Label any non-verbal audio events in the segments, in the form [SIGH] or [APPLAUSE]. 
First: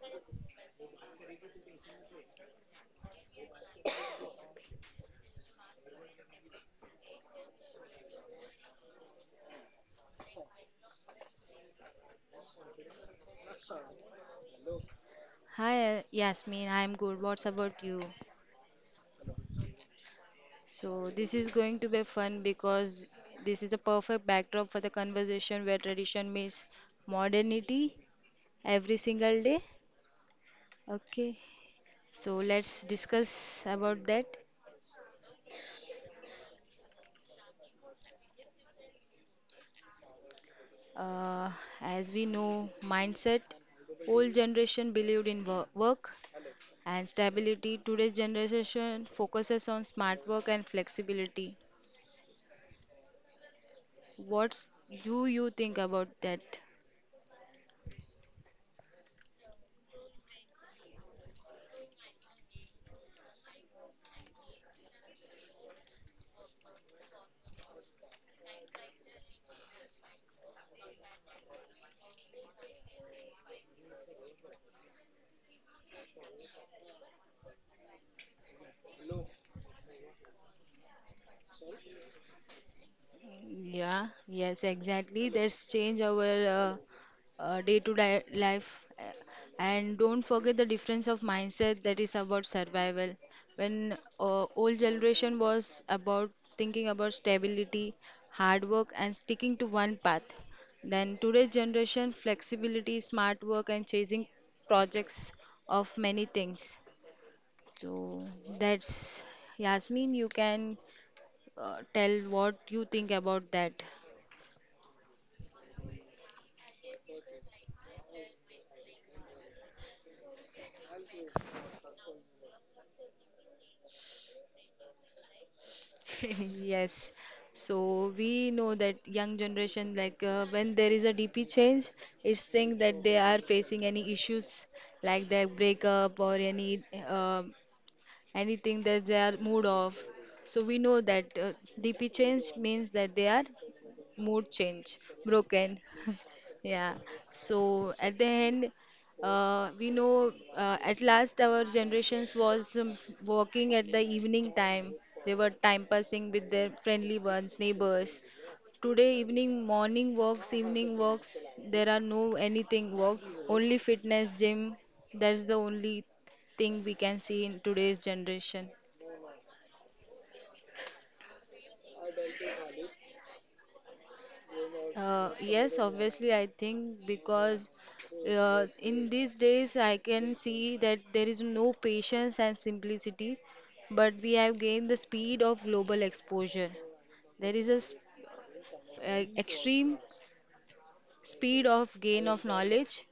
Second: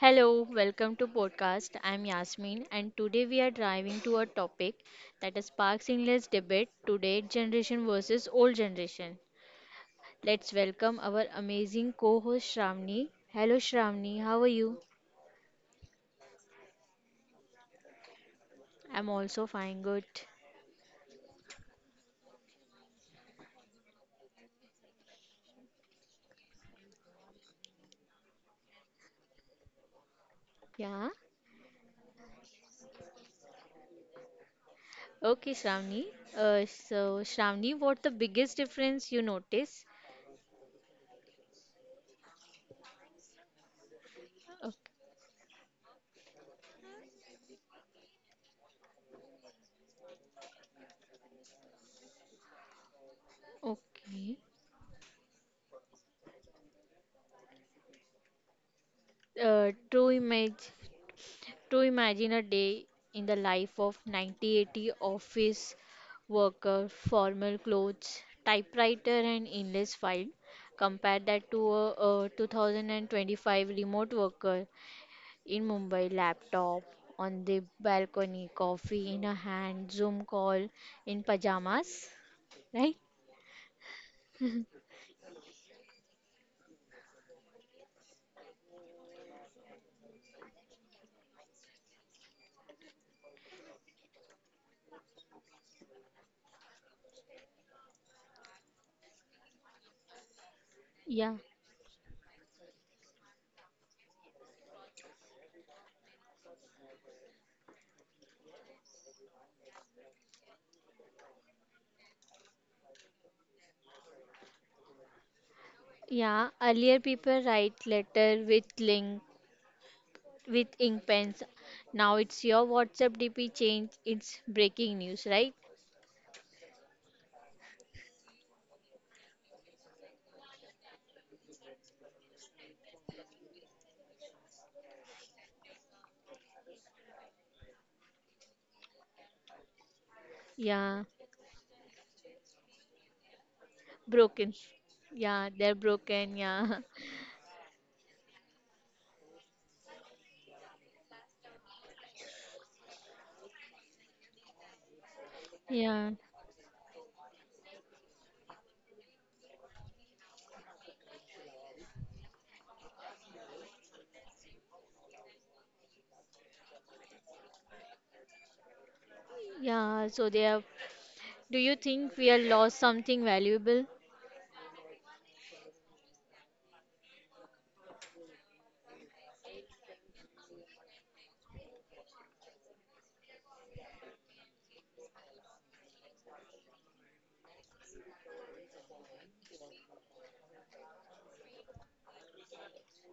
Hello, welcome to podcast. I'm Yasmin and today we are driving to a topic that sparks endless debate today generation versus old generation. Let's welcome our amazing co-host Shramni. Hello Shramni, how are you? Hi, Yasmin. I'm good. What's about you? I'm also fine, good. So, this is going to be fun because this is a perfect backdrop for the conversation where tradition meets modernity every single day. Yeah. Okay. So, let's discuss about that. Okay, Shramni. So Shramni, what the biggest difference you notice? Uh, as we know, mindset, old Okay. generation believed in work and stability. Today's generation focuses on smart work and flexibility. Okay. What do you think about that? True image. To imagine a day in the life of 9080 office worker, formal clothes, typewriter, and endless file. Compare that to a 2025 remote worker in Mumbai, laptop on the balcony, coffee in a hand, Zoom call in pajamas, right? Yeah, yes, exactly. That's change our day-to-day life. Uh, And don't forget the difference of mindset that is about survival. When old generation was about thinking about stability, hard work, and sticking to one path. Then Yeah. today's generation, flexibility, smart work, and chasing projects of many things. So that's Yasmin, you can tell what you think about that. Yeah, earlier people write letter with link with ink pens. Now it's your WhatsApp DP change. It's breaking news, right? [LAUGHS] Yes. So we know that young generation, like when there is a DP change, it's think that they are facing any issues like their breakup or any uh, anything that they are mood off. So we know Yeah, that DP change means that they are mood broken. change, Yeah, they're broken. broken. Yeah, Yeah. So at the end, we know at last our generations was walking at the evening time. They were [LAUGHS] time yeah, passing with their friendly ones, neighbors. Today evening, morning walks, evening walks. There are no anything walk. Only fitness gym. That's the only thing we can see in today's generation. yeah. So they have. Do you think we have lost something valuable? Yes, obviously, I think because in these days I can see that there is no patience and simplicity, but we have gained the speed of global exposure. There is a extreme speed of gain of knowledge.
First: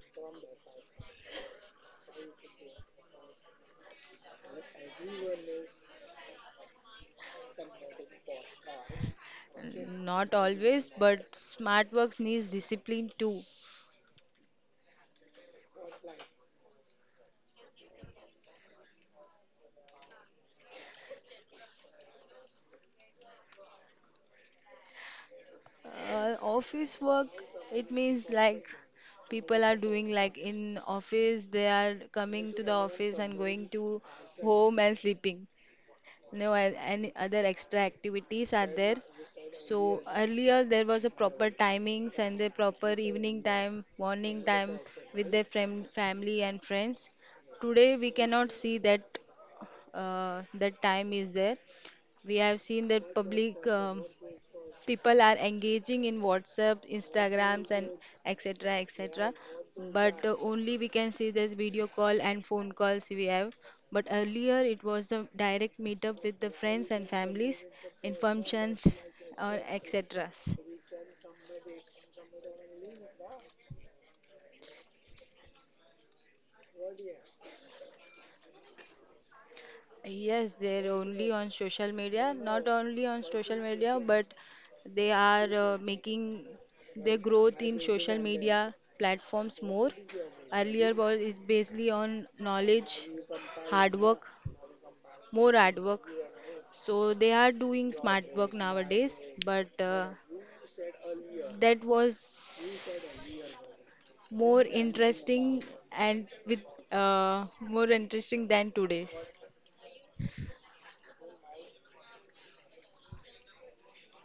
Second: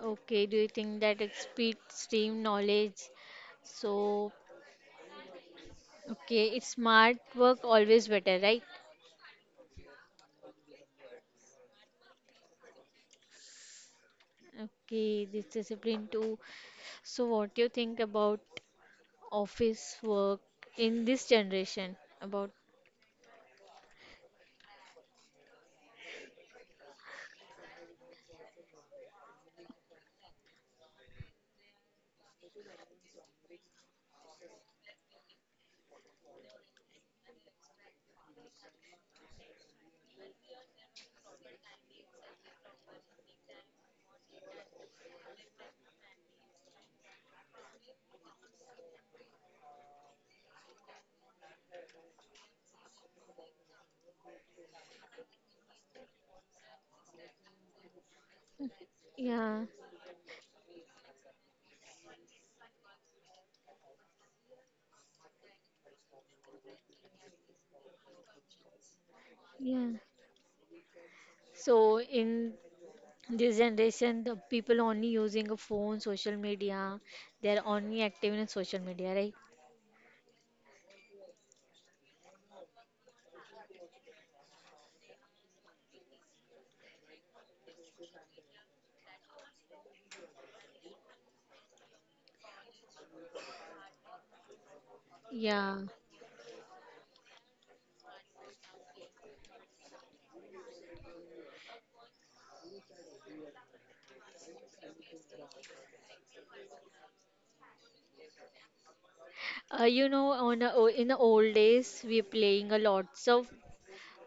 Okay. Do you think that it's speed, stream, knowledge? So, okay, it's smart work always better, right? Not always, but smart works needs discipline too. Okay, this discipline too. So, what do you think about office work in this generation? About Office work, it means like people are doing like in office, they are coming to the office and going to home and sleeping. No a- any other extra activities are there. So earlier there was a proper timings and the proper evening time, morning time with their friend, family and friends. Today we cannot see that that time is there. We have seen that public. People are engaging in whatsapp instagrams and etc etc yeah, but only we can see this video call and phone calls we have but earlier it was a direct meetup with the friends and families in functions or yeah. etc. So in this generation, the people only using a phone, social media. They're only active in social media, right? Yes, they're only on social media, not only on social media, but they are making their growth in social media platforms more. Earlier was is basically on knowledge, hard work, more Yeah. hard work. So they are doing smart work nowadays, but that was more interesting and with more interesting than today's. On the, o- in the old days, we playing a lots of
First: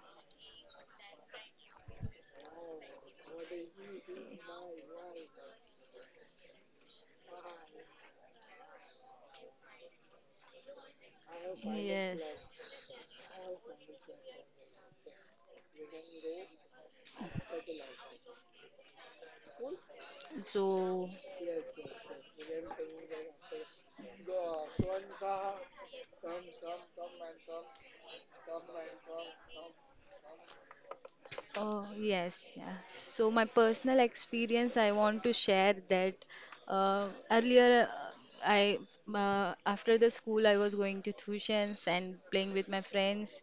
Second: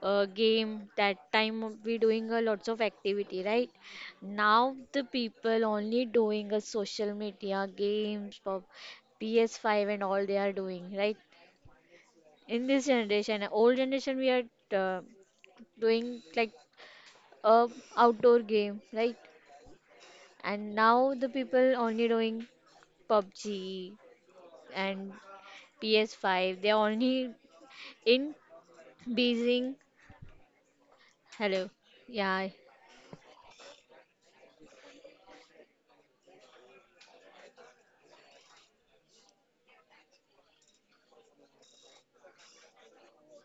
game. That time we doing a lots of activity, right? Now the people only doing a social media games, PS5 and all they are doing, right? Yes. In this generation old generation we are uh, doing like a outdoor game, right? And So, now the people only doing PUBG and PS5. They're only in Beijing. Hello. oh Yeah. yes, yeah. So my personal experience, I want to share that earlier I after the school I was going to tuitions and playing with my friends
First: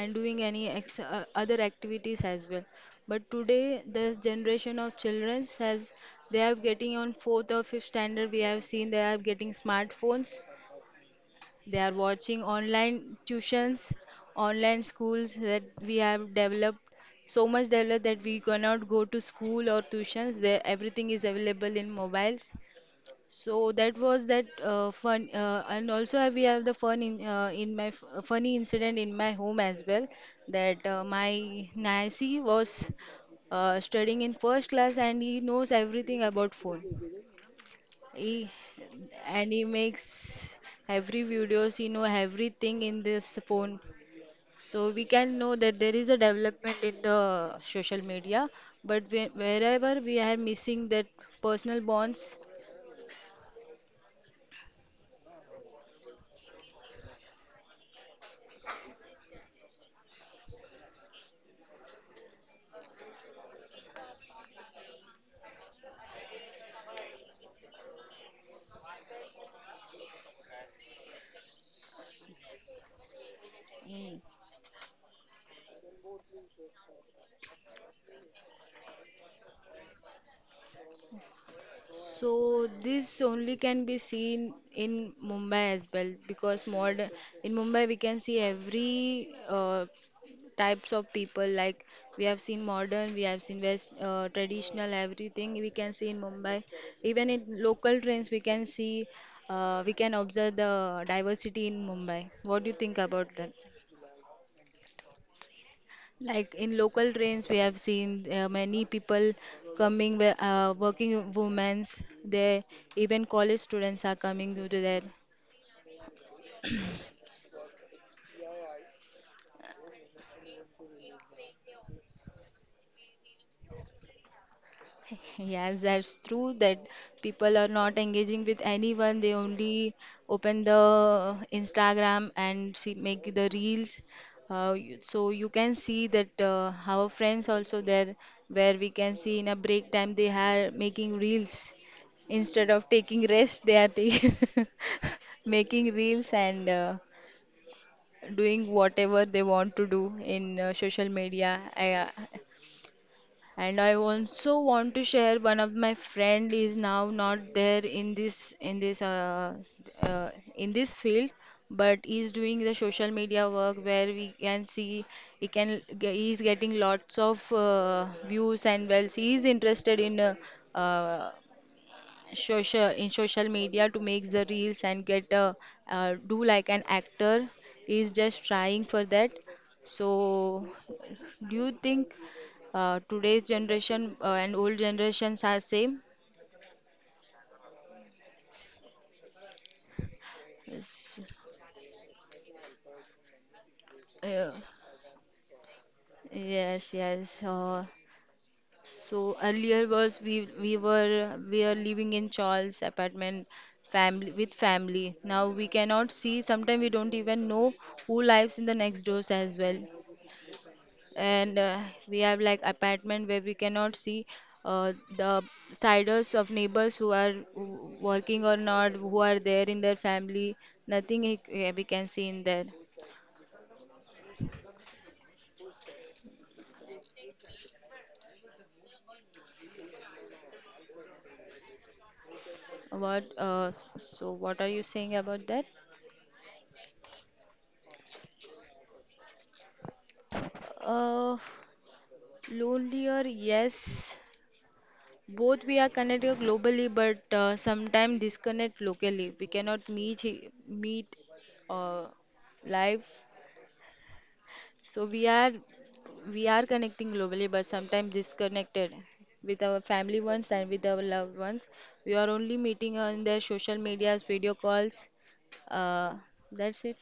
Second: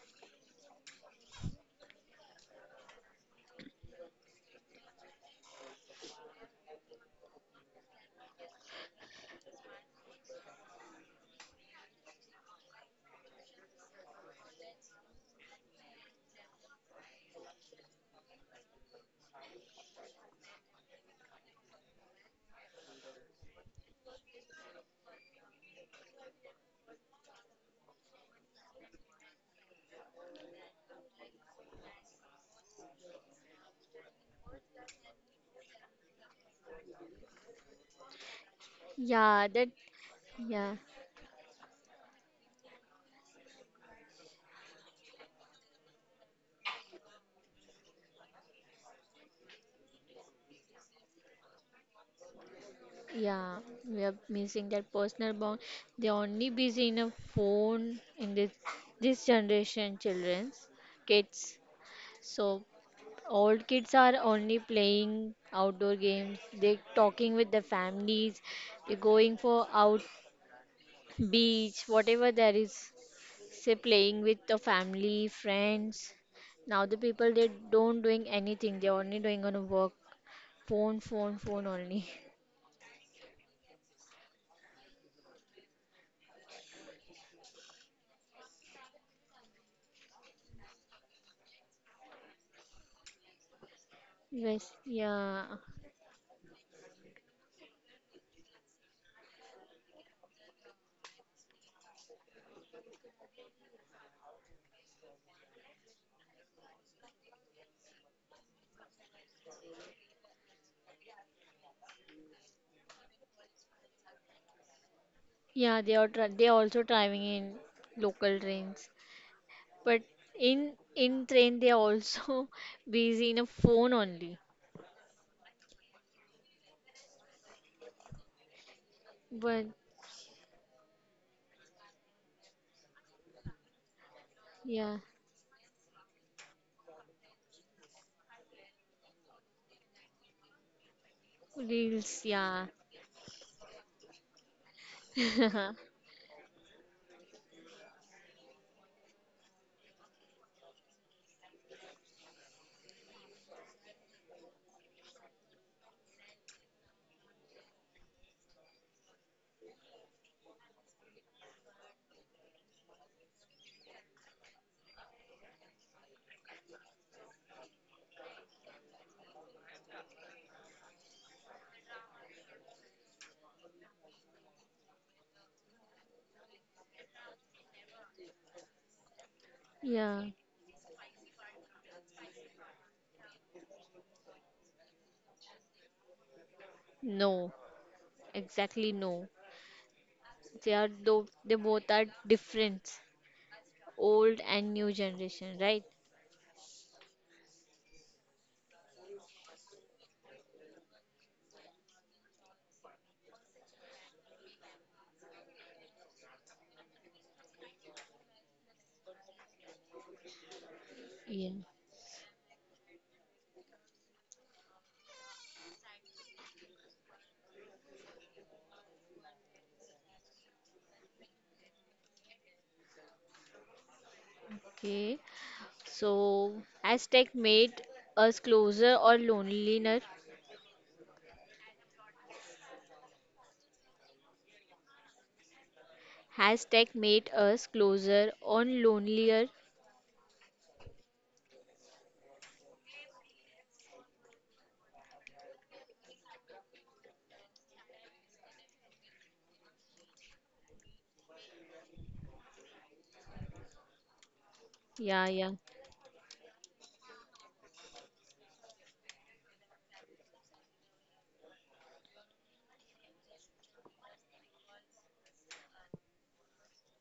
and doing any ex other activities as well. But today this generation of children has they are getting on fourth or fifth standard. We have seen they are getting smartphones. They are watching online tuitions, online schools that we have developed so much developed that we cannot go to school or tuitions. There, everything is available in mobiles. So that was that fun, and also we have the fun in my funny incident in my home as well. That my Nancy was studying in first class and he knows everything about phone. He, Yeah, and he that makes yeah. every videos, he know everything in this phone. So we can know that there is a development in the social media, but wherever we are missing that personal bonds. Yeah, we are missing that personal bond. They're only busy in a phone in this generation children's kids. So old kids are only playing outdoor games, they talking with their families, they going for out beach whatever there is, say Mm. playing with the family friends. Now the people they don't doing anything, they only doing on a work phone phone phone only. So this only can be seen in Mumbai as well because modern in Mumbai we can see every uh, types of people like we have seen modern we have seen west [LAUGHS] Yes, traditional yeah. everything we can see in mumbai, even in local trains we can see we can observe the diversity in mumbai. What do you think about that, like in local trains we have seen many people coming where, working women's they even college students are coming due to that. Yeah, they also driving in local trains, but in train they are also [LAUGHS] busy in a phone only. Yes, that's true that people are not engaging with anyone. They But only open the Instagram and see, make the reels. Yeah. So you can see that our friends also there, where we can see in a break time they are making reels Reels, instead yeah. of taking rest. They are taking [LAUGHS] making [LAUGHS] reels and doing whatever they want to do in social media. And I also want to share one of my friend is now not there in this uh, in this field, but is doing the social media work where we can see he is getting lots of views and wells. He is interested in uh, social in social media to make the reels and get do like an actor is just trying for that. So Yeah. do you think today's generation and old generations are same? No, exactly no. They are Yes, though they both are different, old uh, and new generation, right? yes yes, uh, so earlier was we are living in Charles apartment family with family. Now we cannot see sometimes we don't even know who lives in the next doors as well. Yeah. And we have like apartment where we cannot see the siders of neighbors who are working or not, who are there in their family. Nothing he- yeah, we can see in there. Okay. So hashtag made us closer or lonelier. So what are you saying about that? Hashtag made us closer or lonelier. uh, lonelier yes, both we are connected globally but sometimes disconnect locally we cannot meet uh, live. So we Yeah, are yeah. Connecting globally, but sometimes disconnected with our family ones and with our loved ones. We are only meeting on their social medias, video calls. Uh, that's it.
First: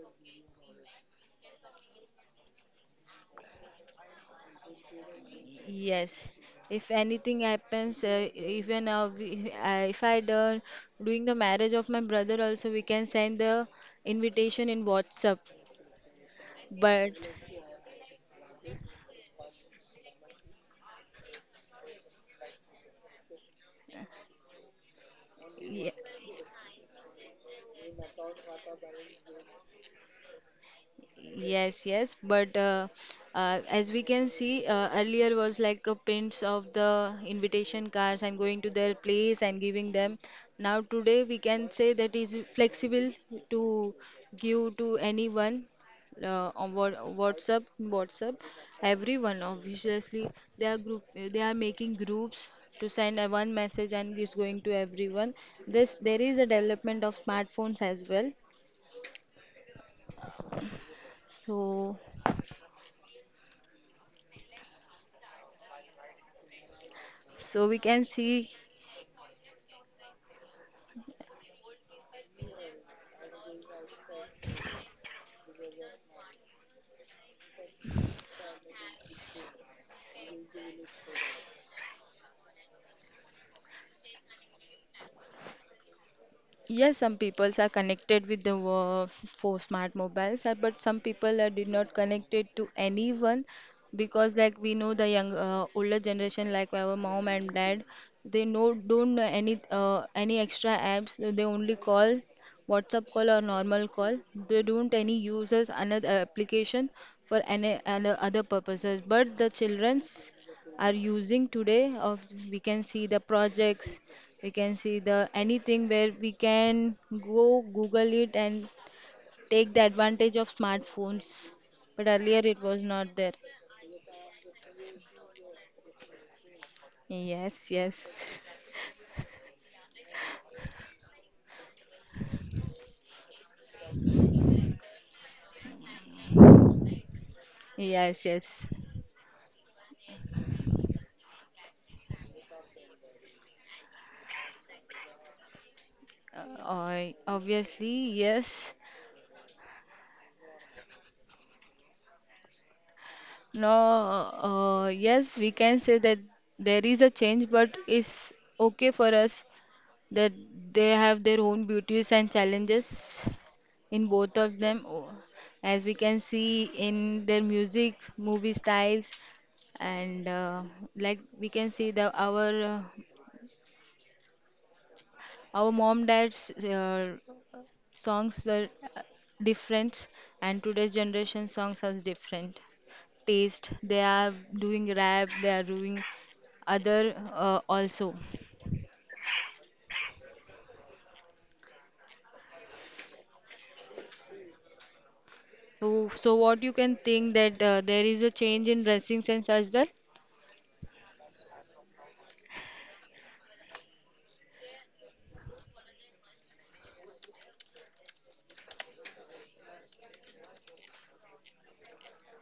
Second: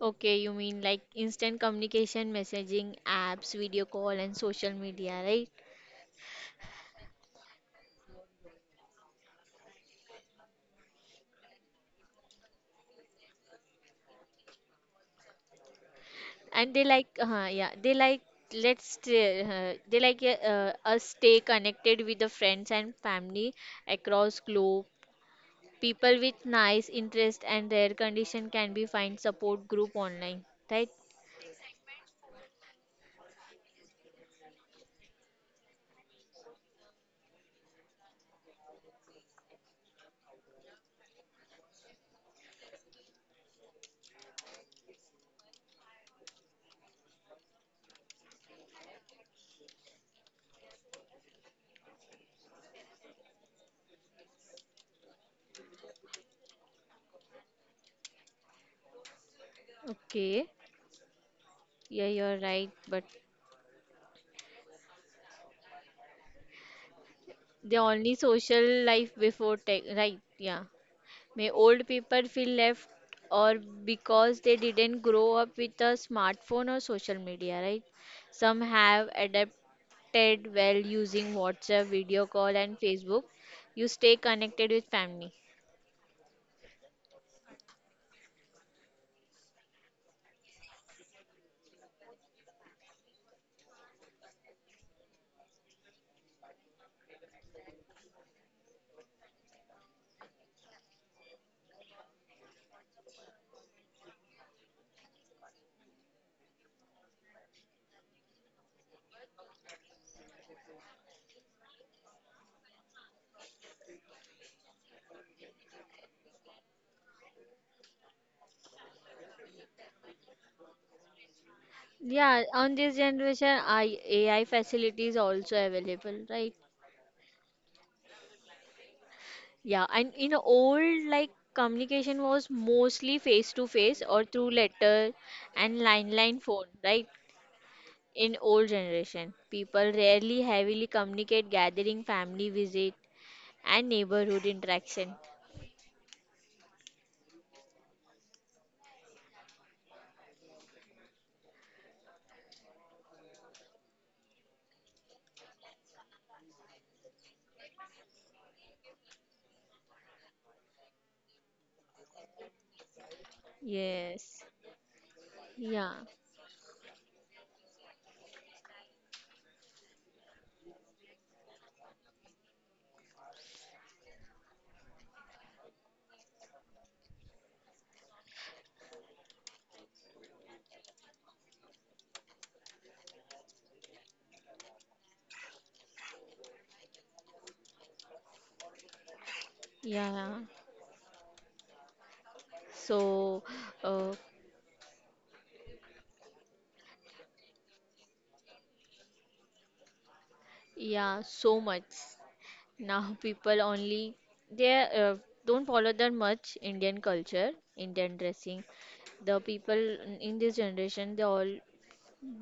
Okay, you mean like instant communication, messaging, apps, video call, and social media, right? Yes. If anything happens, if I done doing the marriage of my brother also, we can send the invitation in WhatsApp. And they But like yeah, they like they like us stay connected with the friends and family across globe. yeah, People with nice interest and their condition can be find support group online, right? yes, yes, but as we can see, earlier was like a prints of the invitation cards and going to their place and giving them. Now today we can say that is flexible to give to anyone on WhatsApp, everyone. Obviously, they are group, they are making groups to send a one message and it's going to everyone. This there is a development of smartphones as well. Okay, So. yeah, you're right, but So the we can only see social life before tech, right? Yeah. May old people feel left or because they didn't grow up with a smartphone or social media, right? Some have adapted well using WhatsApp, video call, and Facebook. You stay connected with family. yes, some peoples are connected with the for smart mobiles, but some people are did not connected to anyone because, like we know, the young older generation, like our mom and dad, they know don't know any any extra apps. They only call WhatsApp call or normal call. They don't any uses another application for any other purposes. But the childrens are using today of we can see the projects, we can see the anything where we can go Google it and take the advantage of smartphones. But earlier Yeah, it on was this not there. generation, I, AI facilities also available, right? Yes, yes. [LAUGHS] Yeah, and in old, like communication was mostly face to face or through letter and line phone, right? Yes, In yes. old generation, people rarely heavily communicate gathering, family visit, and neighborhood interaction. Obviously, yes. No, yes, we can say that there is a change, but it's okay for us that they have their own beauties and challenges in both Yes. of them. Oh, as Yeah. we can see in their music, movie styles, and like we can see the our mom dad's songs were uh, different and today's generation songs has different taste. They are doing rap, they are doing other also. Yeah. So, uh, So, so what you can think that there is a change in dressing sense as well. yeah, so much. Now people only they don't follow that much Indian culture, Indian dressing. The people in this generation they all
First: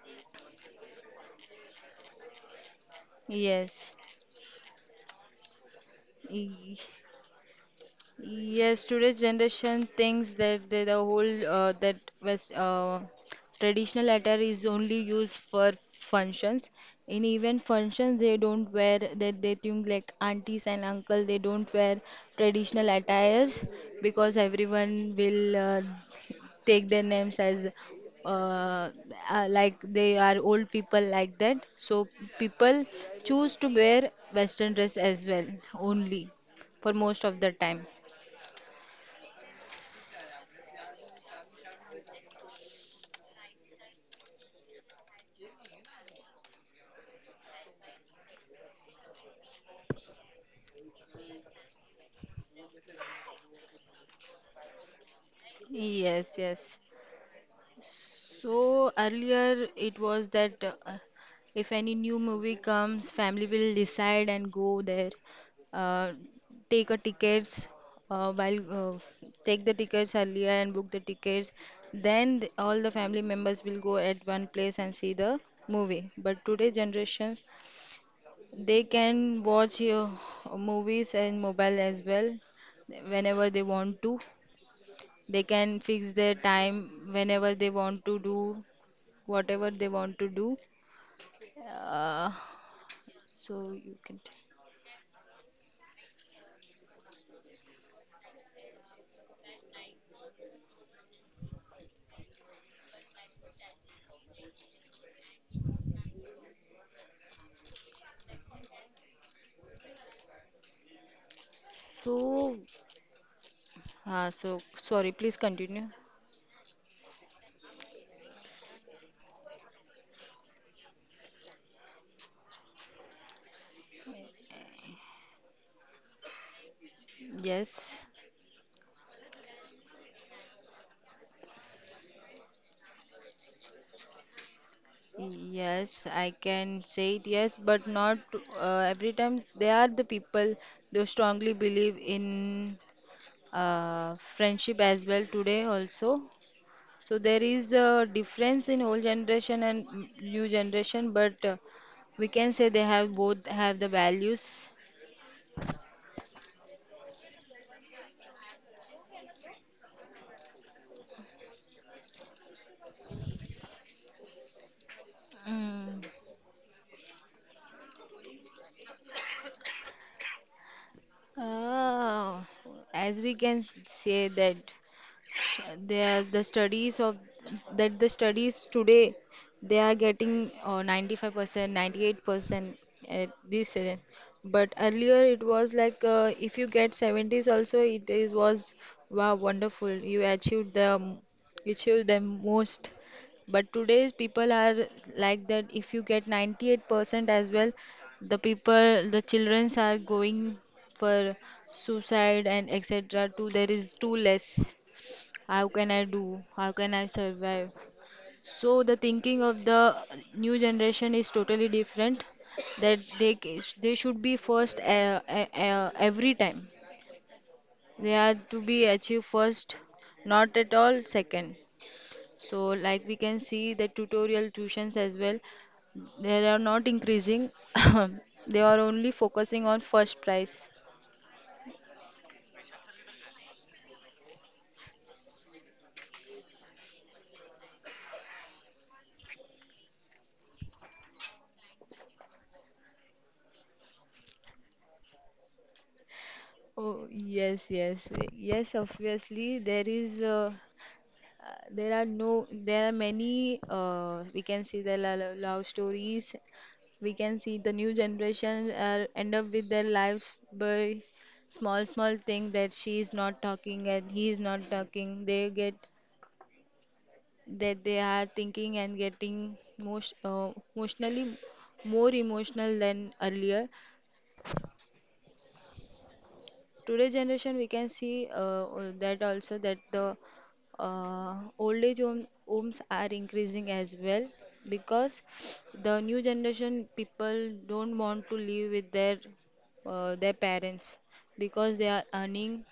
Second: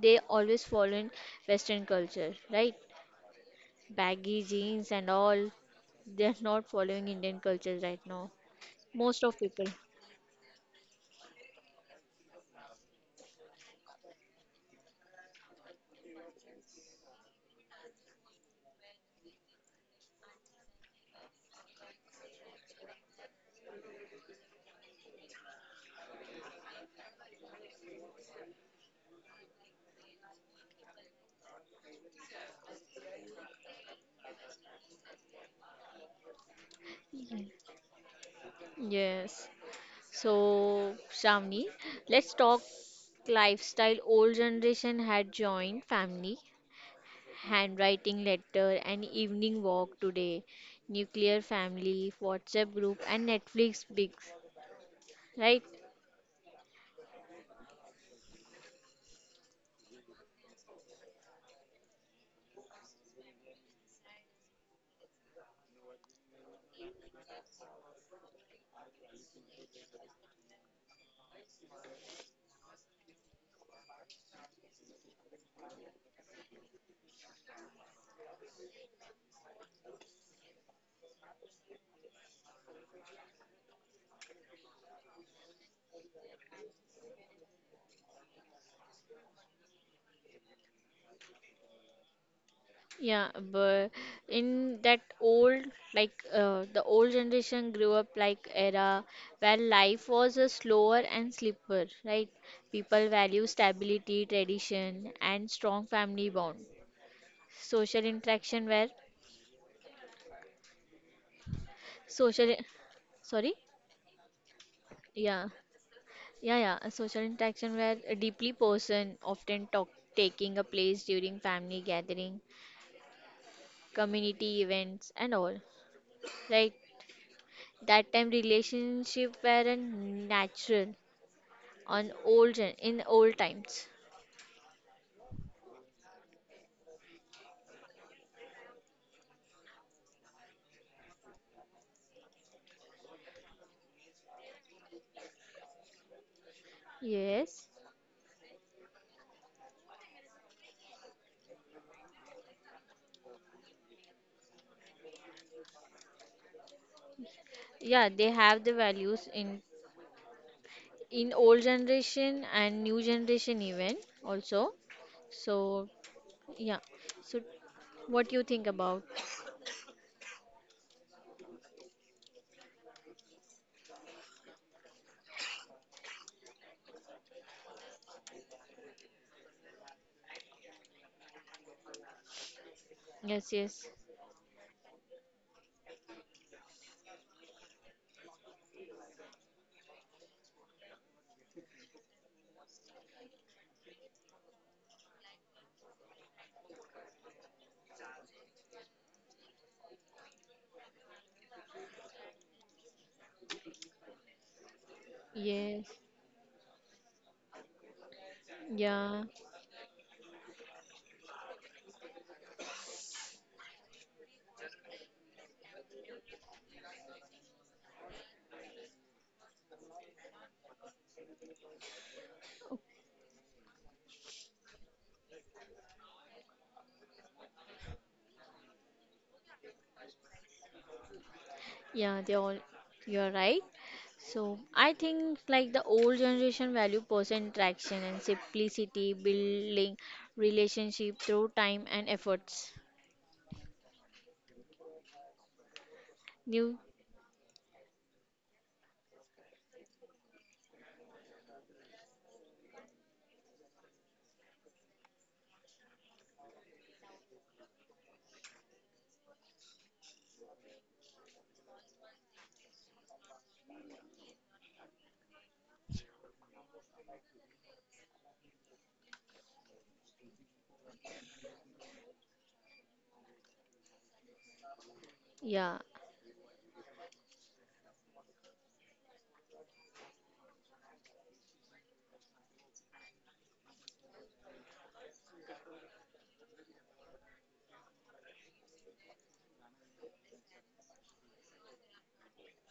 they always follow in Western culture, right? Yes, Baggy jeans and all. They're not following Indian culture right now. yes, today's Most of people. generation thinks that the whole that West traditional attire is only used for functions. In even functions, they don't wear that. They think like aunties and uncle they don't wear traditional attires because everyone will take their names as uh, like they are old people like that. So people choose to wear Western dress as well only for most of the time. Yes. So, Shamni, let's talk lifestyle. Old generation had joined family, handwriting letter, and evening walk today. Nuclear family, WhatsApp group, and Netflix big, right? Yes, yes. So earlier it was that if any new movie comes, family will decide and go there, uh, take a tickets take the tickets earlier and book the tickets. Then all the family members will go at one place and see the movie. But today generation, they can watch movies and mobile as well whenever they want to. They can fix their time whenever they want to do whatever they want to do. Uh, Yeah, so but you can. in that old, like the old generation grew up like era where life was a slower and slipper, right? People value stability, tradition, and strong family bond. Social interaction where So, social, sorry, so sorry, please yeah, continue. yeah, yeah, a social interaction where a deeply person often talk taking a place during family gathering, community events, and all, right? Yes, That time relationship were natural on old in old times. yes, I can say it, yes, but not every time. They are the people who strongly believe in friendship as well today also. So there Yes. is a difference in old generation and new generation, but we can say they have both have the values. Yeah, they have the values in old generation and new generation even also. So Mm. yeah. So what do you think about? Uh, as we can s- say that. They are the studies of that the studies today they are getting 95%, 98% at Yes, this. yes, uh, But earlier it was like if you get 70s also it is was wow, wonderful, you achieved achieved the most. But today's people are like that, if you get 98% as well, the people the childrens are going for suicide and etc. too, there is too less. How yes, can I do? How can I survive? So the yeah. thinking of the new generation is totally different. They should be first every time. They are to be achieved first, not at all second. So like we can see the tutorial tuitions as well. They are not increasing. [COUGHS] They are only focusing on first price. Yeah, they all, you're right. So I think like the old generation value person interaction and simplicity, building relationship through time and efforts. New, Oh, yes, yes, yes, obviously, there is Uh, there are no there are many we can see the love stories. We can see the new generation end up with their lives by small small thing, that she is not talking and he is not talking, they get that, they are thinking and getting most emotionally more emotional than earlier. yeah, Today generation we can see that also, that the old age homes are increasing as well, because the new generation people don't want to live with their parents, because they are earning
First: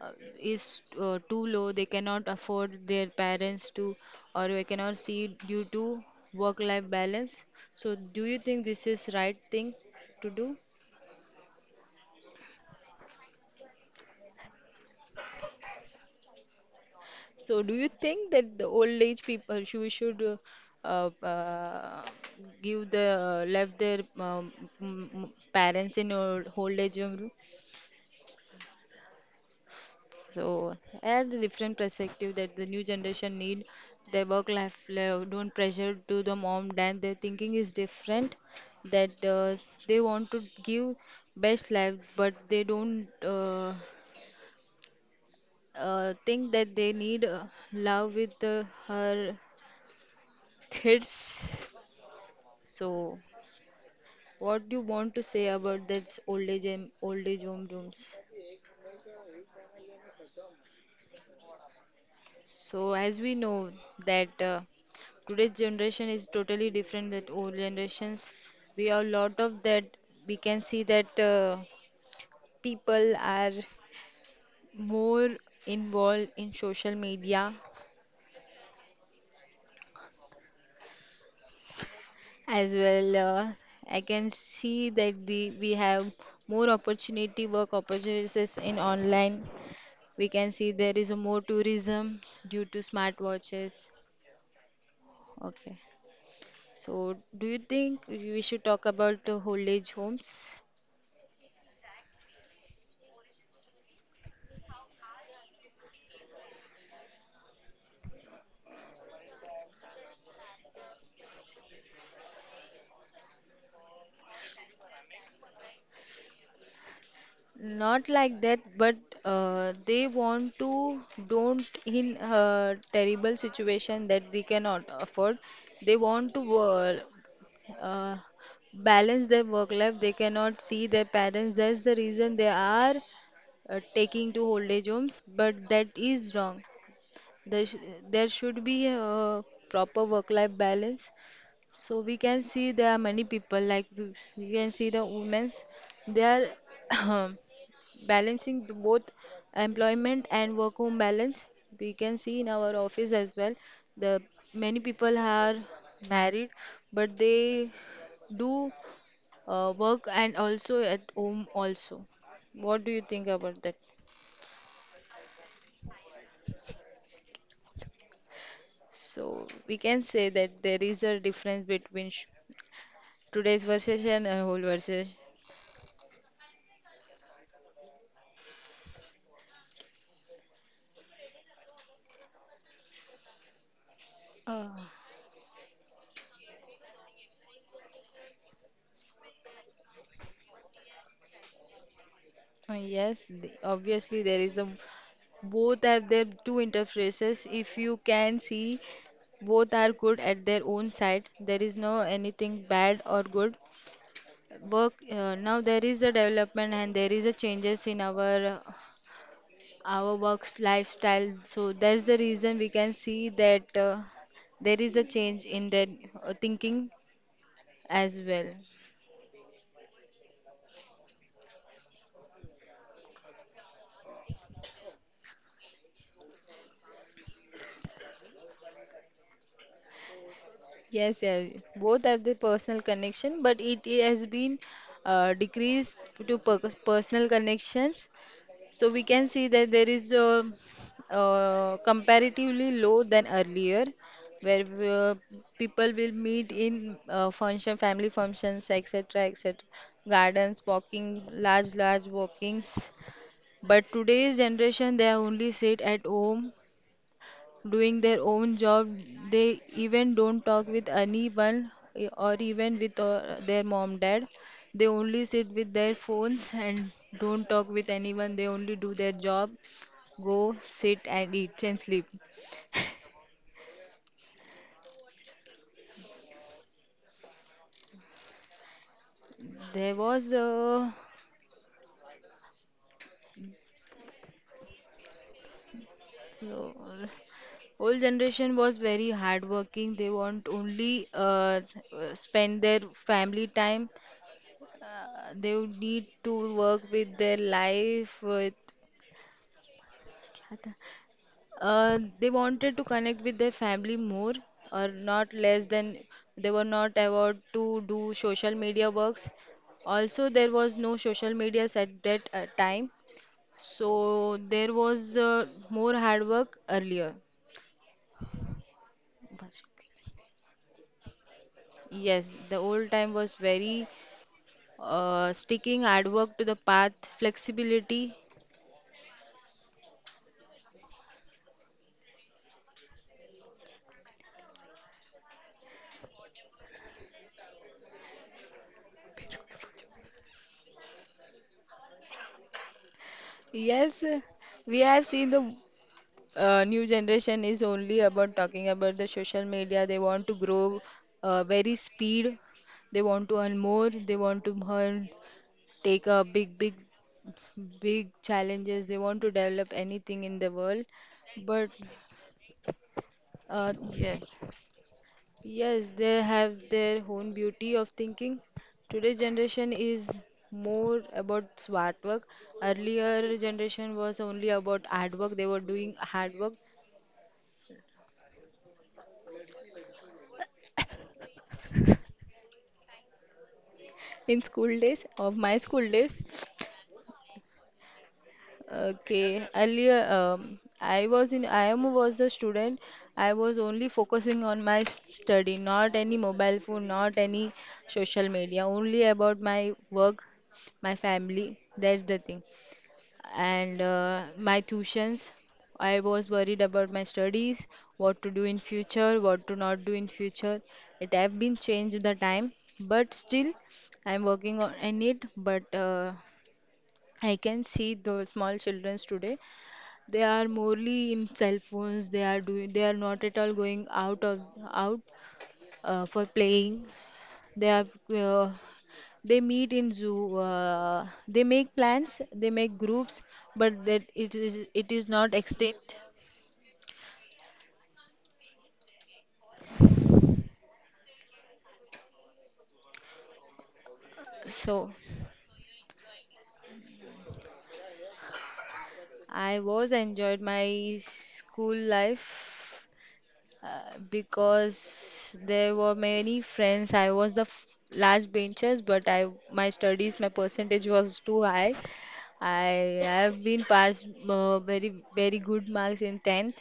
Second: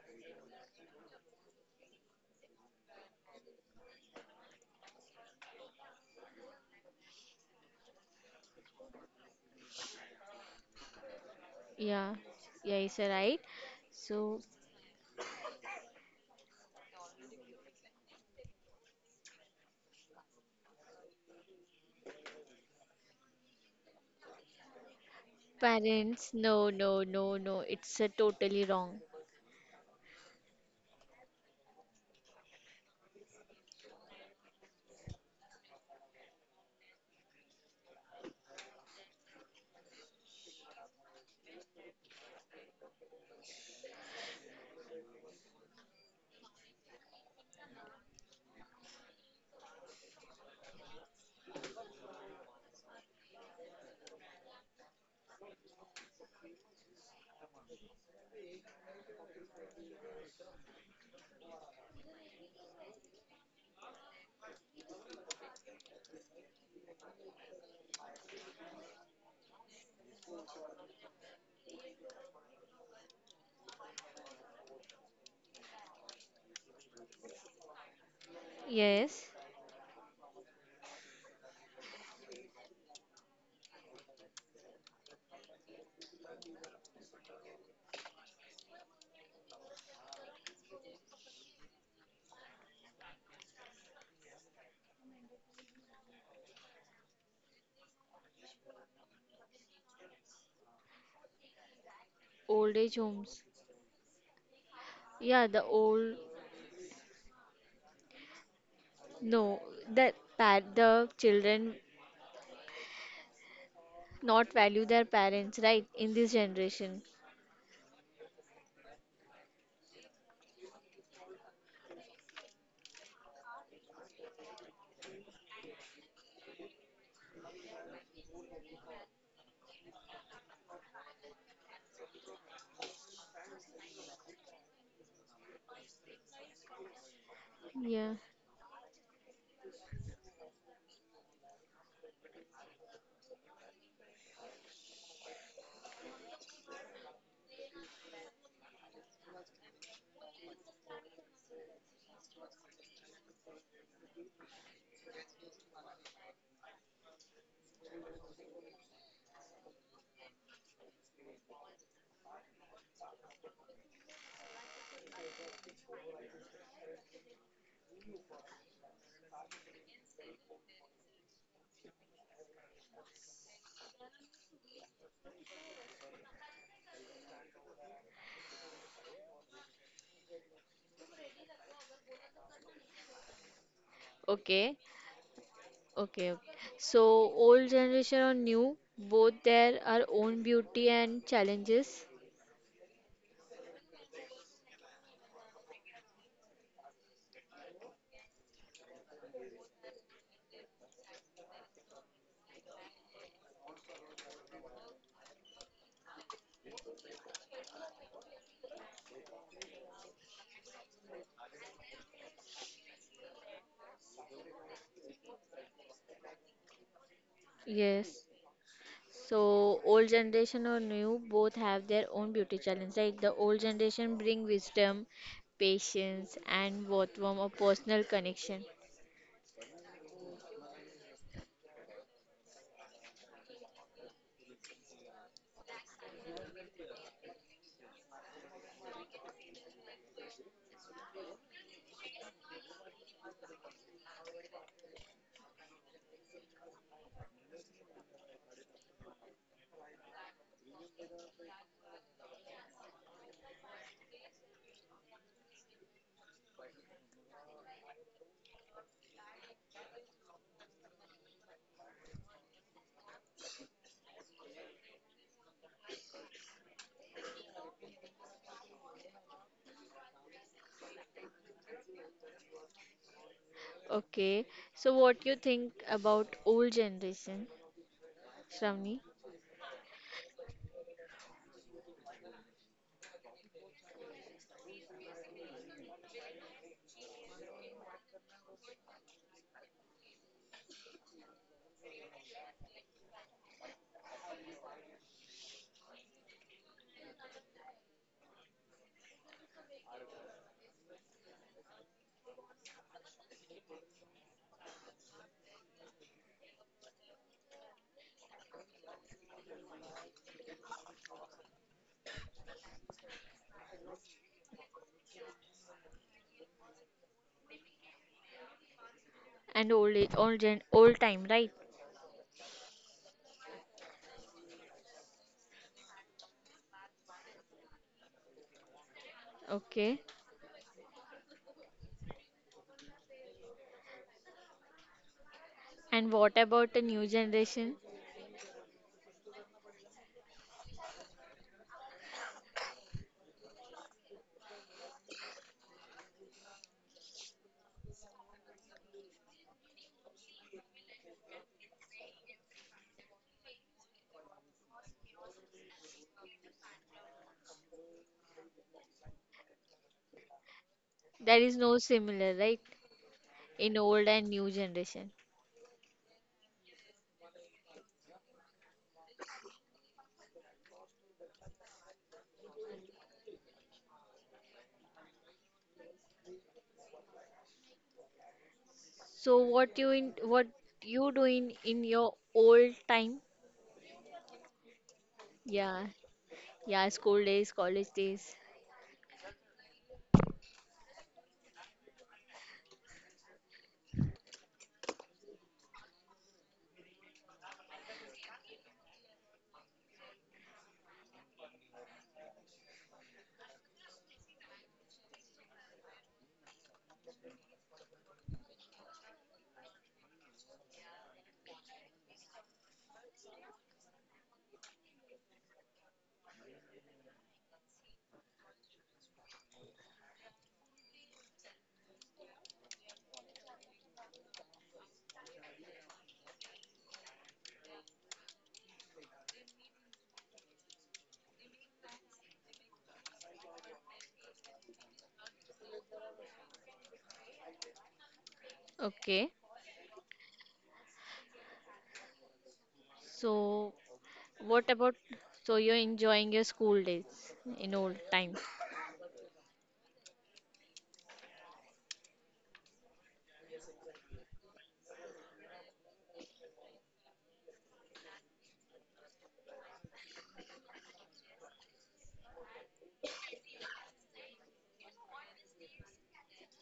uh, is too low, they cannot afford their parents to, or they cannot see due to work life balance. So do you think this is right thing to do? yeah, yeah, is right. So So, do you think that the old age people should, uh, uh, uh, give the left their parents in parents, no, old age no, home? no, no, it's totally wrong. So, add the different perspective that the new generation need their work life don't pressure to the mom dad. Their thinking is different, that they want to give best life, but they don't think that they need love with her kids. So, what do you want to say about this old age and old age home rooms? So, as we know that today's generation is totally different than old generations. We have a lot of that. We can see that people are more involved in social media Yes, as well. I can see that the we have more opportunity, work opportunities in online. We can see there is a more tourism due to smartwatches. Okay. So, do you think we should talk about the old age homes? old age homes. Yeah, the old no, that pa the children not value their parents, right? In this generation. Not like that, but they want to don't in a terrible situation that they cannot afford. They want to uh, balance their work life. They cannot see their parents. That's the reason they are taking to old age homes, but that is wrong. Yeah. There should be a proper work-life balance. So we can see there are many people, like we can see the women's, they are [CLEARS THROAT] balancing the both employment and work-home balance. We can see in our office as well. The Many people are married, but they do work and also at home also. What do you think about that? So we can say that there is a difference today's version, whole version. Uh, Okay, okay, okay. So old generation or new, both there are own beauty and challenges. Yes, obviously there is a, both have their two interfaces. If you can see, both are good at their own side. There is no anything bad or good. Work now there is a development and there is a changes in our work's lifestyle. So that's the reason we can see that there is a change in their thinking as Yes. well. So old generation or new, both have their own beauty challenge. Like the old generation bring wisdom, patience, and both warm a personal connection. Yes, yes, both have the personal connection, but has been decreased to personal connections. So we can see that there is a, comparatively low than earlier, where we, people will meet in function, family functions, etc., etc., gardens, walking, large, large walkings. But today's generation, they only sit at home doing their own job. They even don't talk with anyone eh, or even with their mom, dad. They only sit with their phones and don't talk with anyone. They only do their job, go, sit, and eat and sleep. Okay. So what you think about old generation, Shravani, There was a, old generation was very hardworking. They want only spend their family time. They would need to work with their life with. They wanted to connect with their family more or not less than, they were not allowed to do social media works. Also, there was no social medias at that time, so there was more hard work earlier. Bas- and old age, old gen, old time, right? Yes, the old time was very sticking hard work to the path, flexibility. Okay. And what about the new generation? Yes, we have seen the new generation is only about talking about the social media. They want to grow very speed. They want to earn more. They want to earn, take a big, big, big challenges. They want to develop anything in the world. There is But no similar, right? In old Yes. and new generation. Yes, they have their own beauty of thinking. Today's generation is more about smart work. Earlier generation was only about hard work. They were doing hard work So what you in what you doing in your old time? in school days, of my Yeah, school days. yeah, school days, college days. Okay, earlier I was in I am was a student. I was only focusing on my study, not any mobile phone, not any social media, only about my work, my family, that's the thing, and my tuitions. I was worried about my studies, what to do in future, what to not do in future. It have been changed, the time, but still I'm working on in it, but I can see those small childrens today. They are morely in cell phones. They are doing. They are not at all going out of out for playing. They are. Uh, they meet in zoo. They make plans. They make groups, but that it is not extinct. Okay. So what So, about so you're enjoying your school days in old time? I was enjoyed my school life because there were many friends. I was the f last benchers, but I my studies, my percentage was too high. I have been passed very very good marks in 10th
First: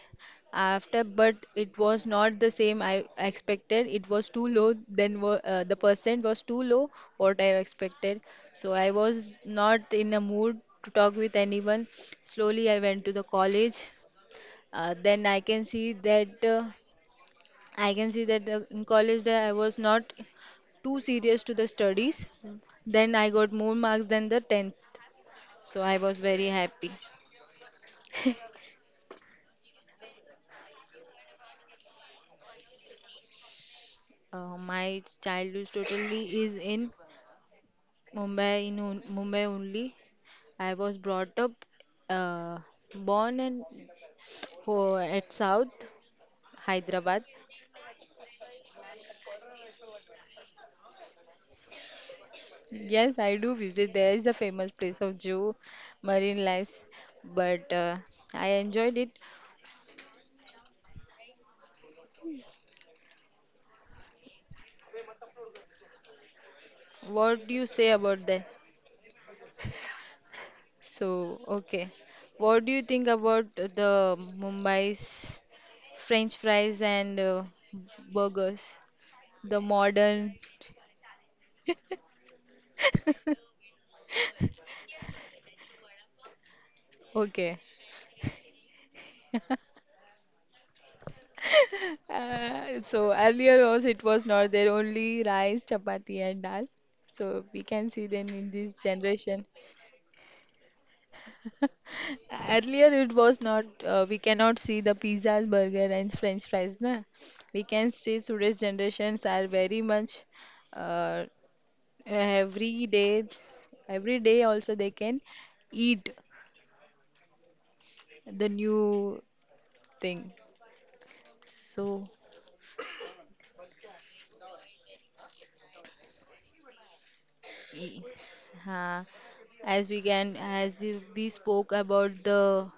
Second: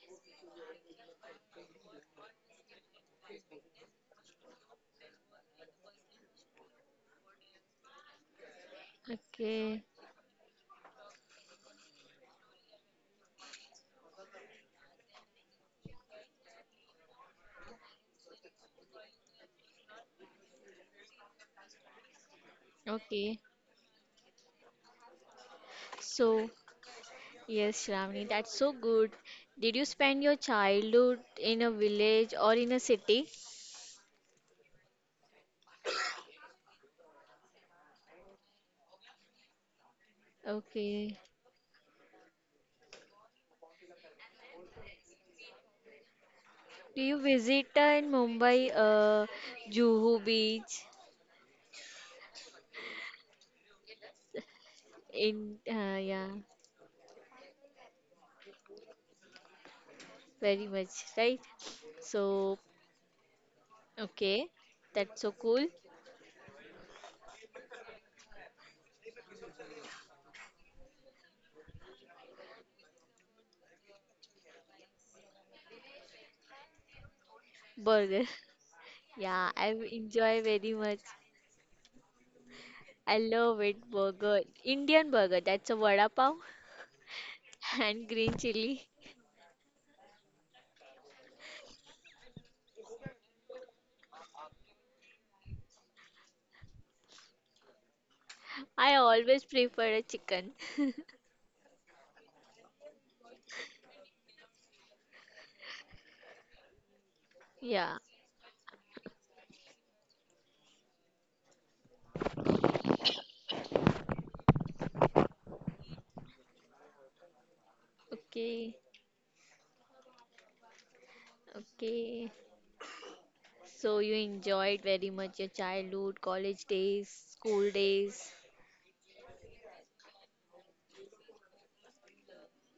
after, but it was not the same I expected. It was too low. Then the percent was too low what I expected. So I was Okay, not in a mood to talk with anyone. Slowly I went to the college. Then I can see that. I can see that in college that I was not too serious to the studies. Then I okay. got more marks than the 10th. So I was very So happy. yes, Shravani, that's so good. Did you spend your childhood in a village or in a city? My childhood totally is in Mumbai, Mumbai only. I was Okay. brought up, uh, born and ho at South Do you Hyderabad. visit in Mumbai, Juhu Beach? Yes, I do visit. There is a famous place of Jew, In yeah, Marine Lives, but I enjoyed it. very much, right? So okay, that's so cool. What do you say about that? So, okay. What do you think about the Mumbai's French fries and Burger. [LAUGHS] burgers? Yeah, The I modern. enjoy very much. I love it. Burger, Indian burger. That's a vada pav Okay. [LAUGHS] and green chili. So earlier also it was not there, only rice, chapati and dal. So we can see then in this I always generation. prefer a chicken. [LAUGHS] Earlier it was not, we cannot see the pizzas, burger and French fries, na? We can Yeah. see today's generations are very much uh, every day, every day also they can eat the Okay. new thing, so Okay. So you enjoyed very much your childhood, college days, school e- days. huh, as we can, as if we spoke about the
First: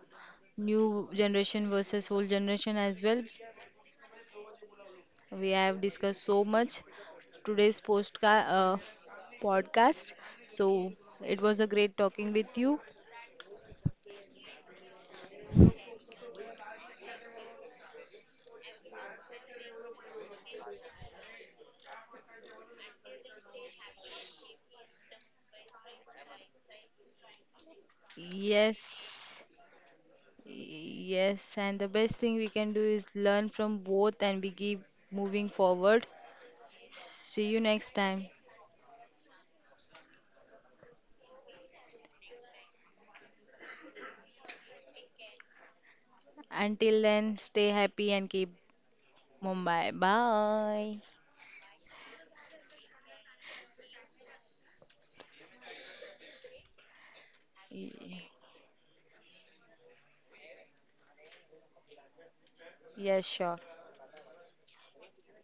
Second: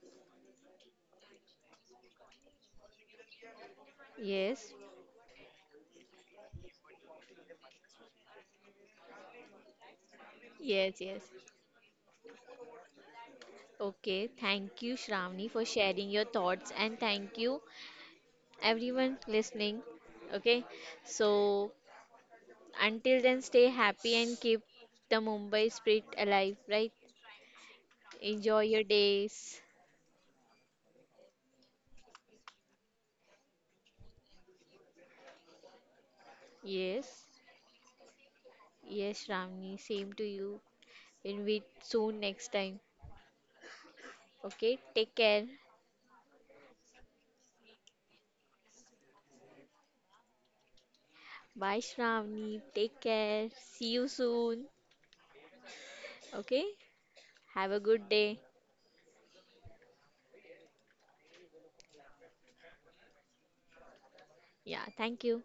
new generation versus old generation as well, Yes. we have discussed so much today's podcast. So Yes. Yes. it was a great talking with you. Okay, thank you, Shravani, for sharing your thoughts, and thank you, everyone listening. Okay, so until then, stay happy and keep the Mumbai spirit alive, right? Enjoy your Yes. days. Yes, and the best thing we can do is learn from both and we keep moving forward. Yes, See you next time. yes, Shravani, same to you. And we soon next time. Okay, take care. Until then, stay happy and keep Mumbai. Bye. Bye, Shravani. Take care. See you soon. Okay, have a good Y- day. Yes, sure. Yeah, thank you.